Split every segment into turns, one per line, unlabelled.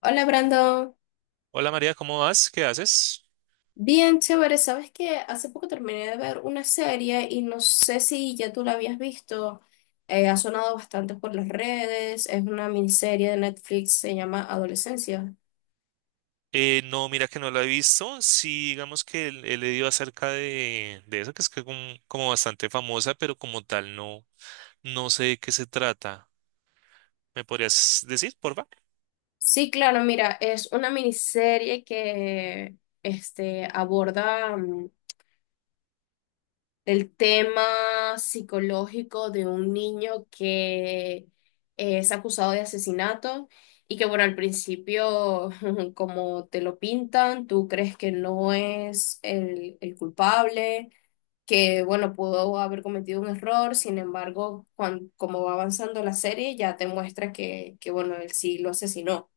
Hola Brandon,
Hola María, ¿cómo vas? ¿Qué haces?
bien chévere, sabes que hace poco terminé de ver una serie y no sé si ya tú la habías visto. Ha sonado bastante por las redes, es una miniserie de Netflix, se llama Adolescencia.
No, mira que no la he visto. Sí, digamos que he leído acerca de eso, que es que como, como bastante famosa, pero como tal no, no sé de qué se trata. ¿Me podrías decir, porfa?
Sí, claro, mira, es una miniserie que aborda el tema psicológico de un niño que es acusado de asesinato y que, bueno, al principio, como te lo pintan, tú crees que no es el culpable, que, bueno, pudo haber cometido un error. Sin embargo, como va avanzando la serie, ya te muestra bueno, él sí lo asesinó.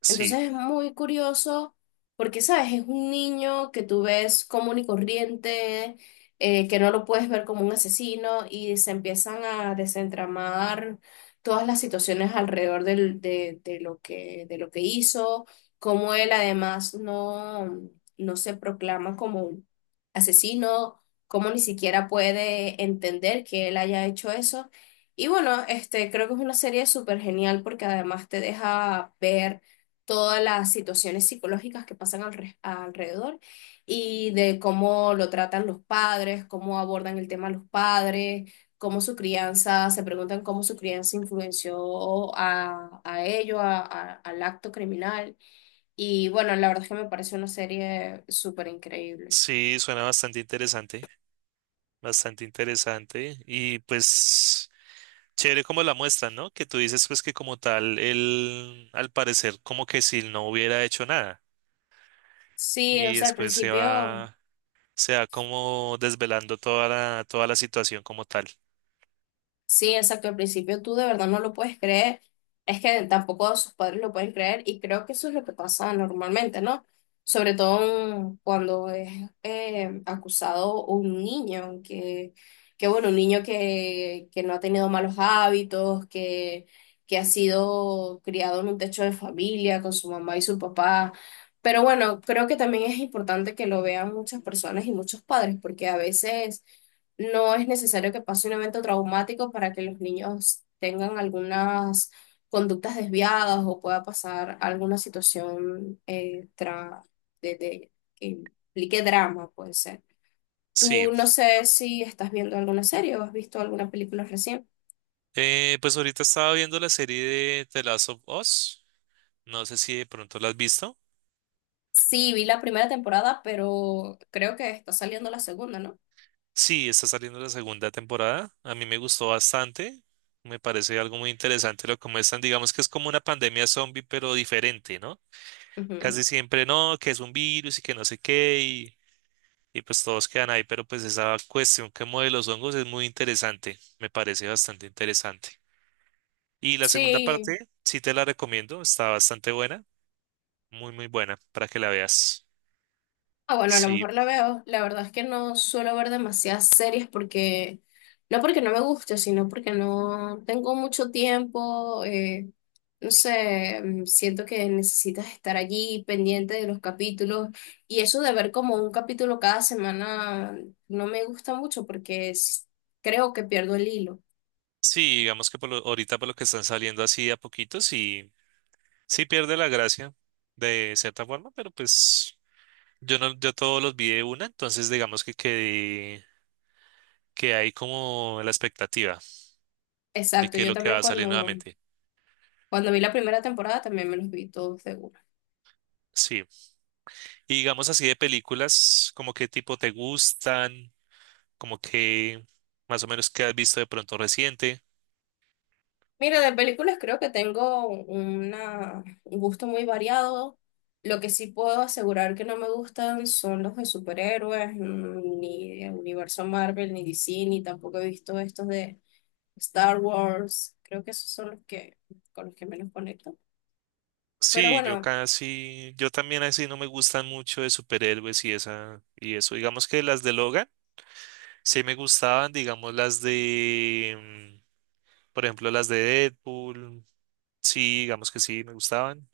Sí,
Entonces es muy curioso porque, ¿sabes? Es un niño que tú ves común y corriente, que no lo puedes ver como un asesino, y se empiezan a desentramar todas las situaciones alrededor de lo de lo que hizo, cómo él además no, no se proclama como un asesino, cómo ni siquiera puede entender que él haya hecho eso. Y bueno, creo que es una serie súper genial porque además te deja ver todas las situaciones psicológicas que pasan alrededor, y de cómo lo tratan los padres, cómo abordan el tema los padres, cómo su crianza, se preguntan cómo su crianza influenció a ello, al acto criminal. Y bueno, la verdad es que me parece una serie súper increíble.
sí, suena bastante interesante, bastante interesante. Y pues, chévere como la muestran, ¿no? Que tú dices pues que como tal, él, al parecer, como que si no hubiera hecho nada.
Sí, o
Y
sea, al
después se
principio.
va, se sea como desvelando toda la situación como tal.
Sí, exacto. Al principio tú de verdad no lo puedes creer. Es que tampoco sus padres lo pueden creer, y creo que eso es lo que pasa normalmente, ¿no? Sobre todo cuando es acusado un niño, que bueno, un niño que no ha tenido malos hábitos, que ha sido criado en un techo de familia con su mamá y su papá. Pero bueno, creo que también es importante que lo vean muchas personas y muchos padres, porque a veces no es necesario que pase un evento traumático para que los niños tengan algunas conductas desviadas, o pueda pasar alguna situación que implique drama, puede ser.
Sí.
Tú no sé si estás viendo alguna serie o has visto alguna película recién.
Pues ahorita estaba viendo la serie de The Last of Us, no sé si de pronto la has visto.
Sí, vi la primera temporada, pero creo que está saliendo la segunda, ¿no?
Sí, está saliendo la segunda temporada, a mí me gustó bastante, me parece algo muy interesante lo como muestran, digamos que es como una pandemia zombie pero diferente, ¿no?
Ujú.
Casi siempre no, que es un virus y que no sé qué y pues todos quedan ahí, pero pues esa cuestión que de los hongos es muy interesante, me parece bastante interesante. Y la segunda
Sí.
parte, sí te la recomiendo, está bastante buena, muy muy buena para que la veas.
Ah, bueno, a lo
Sí,
mejor la veo. La verdad es que no suelo ver demasiadas series porque no me guste, sino porque no tengo mucho tiempo. No sé, siento que necesitas estar allí pendiente de los capítulos, y eso de ver como un capítulo cada semana no me gusta mucho porque creo que pierdo el hilo.
sí, digamos que ahorita por lo que están saliendo así a poquitos y sí pierde la gracia de cierta forma, pero pues yo no, yo todos los vi de una, entonces digamos que que hay como la expectativa de
Exacto,
qué es
yo
lo que va
también
a salir nuevamente.
cuando vi la primera temporada también me los vi todos de una.
Sí, y digamos así de películas, como qué tipo te gustan, como que más o menos qué has visto de pronto reciente.
Mira, de películas creo que tengo un gusto muy variado. Lo que sí puedo asegurar que no me gustan son los de superhéroes, ni de universo Marvel, ni DC, ni tampoco he visto estos de Star Wars. Creo que esos son los que, con los que menos conecto. Pero
Sí, yo
bueno,
casi, yo también así no me gustan mucho de superhéroes y esa, y eso. Digamos que las de Logan sí me gustaban, digamos las de, mm, por ejemplo, las de Deadpool, sí, digamos que sí me gustaban,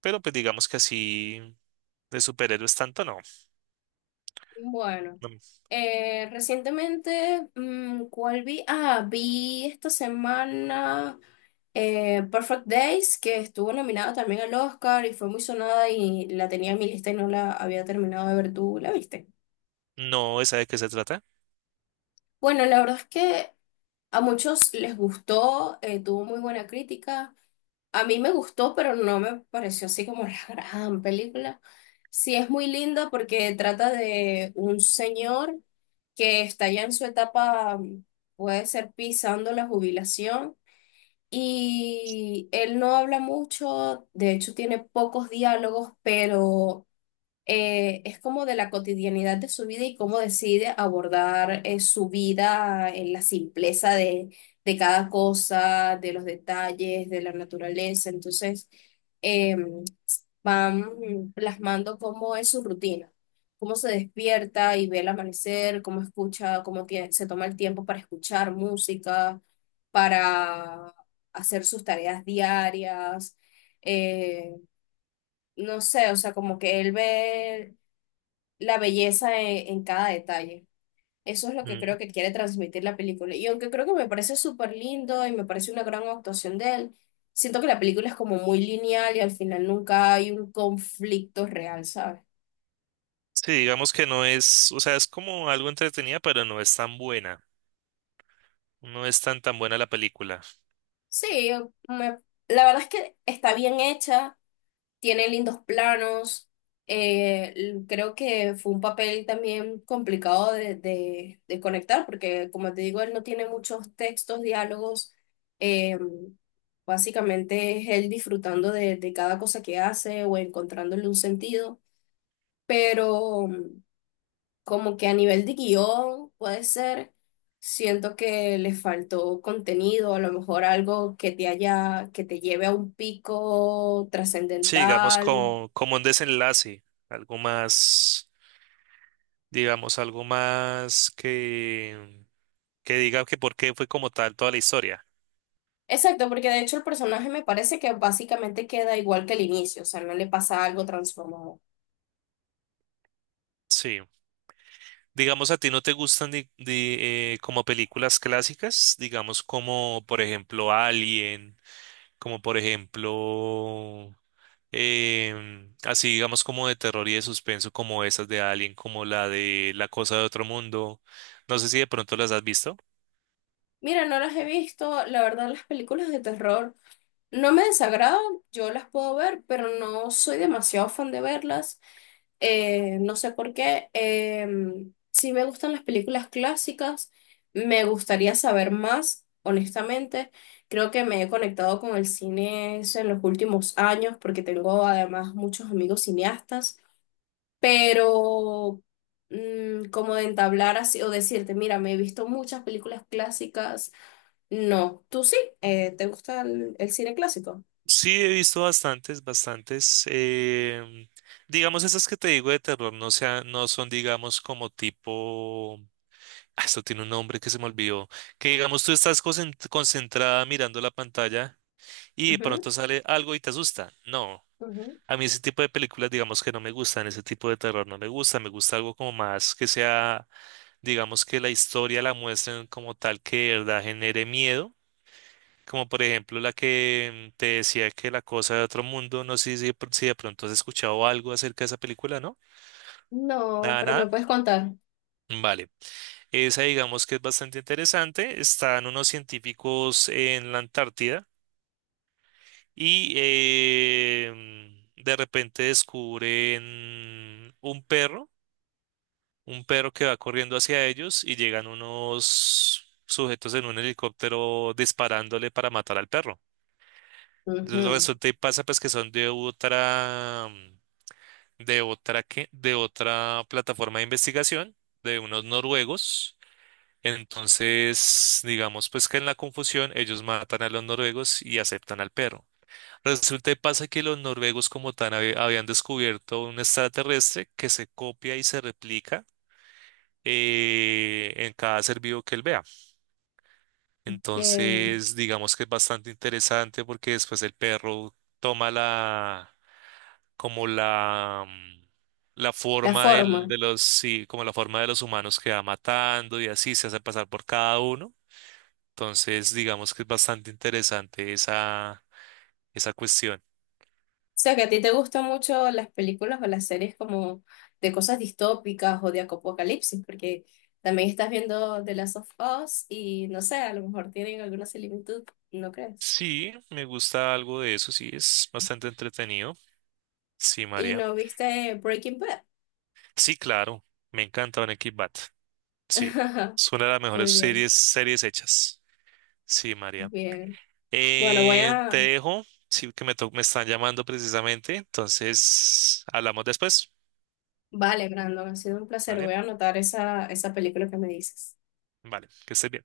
pero pues digamos que así de superhéroes tanto no.
bueno.
No,
Recientemente, ¿cuál vi? Ah, vi esta semana Perfect Days, que estuvo nominada también al Oscar y fue muy sonada, y la tenía en mi lista y no la había terminado de ver. ¿Tú la viste?
no, ¿esa de qué se trata?
Bueno, la verdad es que a muchos les gustó, tuvo muy buena crítica. A mí me gustó, pero no me pareció así como la gran película. Sí es muy linda porque trata de un señor que está ya en su etapa, puede ser pisando la jubilación, y él no habla mucho, de hecho tiene pocos diálogos, pero es como de la cotidianidad de su vida y cómo decide abordar su vida en la simpleza de cada cosa, de los detalles, de la naturaleza. Entonces, eh, van plasmando cómo es su rutina, cómo se despierta y ve el amanecer, cómo escucha, se toma el tiempo para escuchar música, para hacer sus tareas diarias. eh, no sé, o sea, como que él ve la belleza en cada detalle. Eso es lo que
Mm.
creo que quiere transmitir la película. Y aunque creo que me parece súper lindo y me parece una gran actuación de él, siento que la película es como muy lineal y al final nunca hay un conflicto real, ¿sabes?
Sí, digamos que no es, o sea, es como algo entretenida, pero no es tan buena. No es tan tan buena la película.
Sí, me- la verdad es que está bien hecha. Tiene lindos planos. Creo que fue un papel también complicado de conectar, porque como te digo, él no tiene muchos textos, diálogos. eh, Básicamente es él disfrutando de cada cosa que hace o encontrándole un sentido. Pero como que a nivel de guión puede ser, siento que le faltó contenido, a lo mejor algo que te haya, que te lleve a un pico
Sí, digamos
trascendental.
como, como un desenlace, algo más. Digamos, algo más que diga que por qué fue como tal toda la historia.
Exacto, porque de hecho el personaje me parece que básicamente queda igual que el inicio, o sea, no le pasa algo transformado.
Sí. Digamos, a ti no te gustan como películas clásicas, digamos, como por ejemplo Alien, como por ejemplo, así digamos como de terror y de suspenso, como esas de Alien, como la de La Cosa de Otro Mundo. No sé si de pronto las has visto.
Mira, no las he visto, la verdad las películas de terror no me desagradan, yo las puedo ver, pero no soy demasiado fan de verlas, no sé por qué. Sí me gustan las películas clásicas, me gustaría saber más, honestamente. Creo que me he conectado con el cine es en los últimos años porque tengo además muchos amigos cineastas. Pero como de entablar así o decirte, mira, me he visto muchas películas clásicas. No, tú sí, ¿te gusta el cine clásico?
Sí, he visto bastantes, bastantes. Digamos, esas que te digo de terror no sea, no son, digamos, como tipo. Ah, esto tiene un nombre que se me olvidó. Que digamos, tú estás concentrada mirando la pantalla y de
Ujú,
pronto sale algo y te asusta. No.
ujú.
A mí ese tipo de películas, digamos que no me gustan, ese tipo de terror no me gusta, me gusta algo como más que sea, digamos que la historia la muestren como tal que de verdad genere miedo, como por ejemplo la que te decía, que La Cosa de Otro Mundo, no sé si, si de pronto has escuchado algo acerca de esa película, ¿no?
No,
Nada,
pero me
nada.
puedes contar.
Mm, vale. Esa digamos que es bastante interesante. Están unos científicos en la Antártida y de repente descubren un perro que va corriendo hacia ellos, y llegan unos sujetos en un helicóptero disparándole para matar al perro.
Ujú.
Resulta y pasa pues que son de otra de otra plataforma de investigación de unos noruegos. Entonces, digamos pues que en la confusión ellos matan a los noruegos y aceptan al perro. Resulta y pasa que los noruegos como tal habían descubierto un extraterrestre que se copia y se replica en cada ser vivo que él vea.
Que
Entonces, digamos que es bastante interesante porque después el perro toma la, como la, la
la
forma del,
forma.
de los, sí, como la forma de los humanos que va matando, y así se hace pasar por cada uno. Entonces, digamos que es bastante interesante esa, esa cuestión.
O sea, que a ti te gustan mucho las películas o las series como de cosas distópicas o de apocalipsis, porque también estás viendo The Last of Us y no sé, a lo mejor tienen alguna similitud, ¿no crees?
Sí, me gusta algo de eso, sí, es bastante entretenido. Sí,
¿Y
María.
no viste Breaking Bad?
Sí, claro, me encanta Breaking Bad. Sí, es una de las
Muy
mejores
bien,
series, series hechas. Sí, María.
bien. Bueno, voy
Te
a...
dejo, sí, que me, me están llamando precisamente, entonces hablamos después,
Vale, Brandon, ha sido un placer.
¿vale?
Voy a anotar esa película que me dices.
Vale, que estés bien.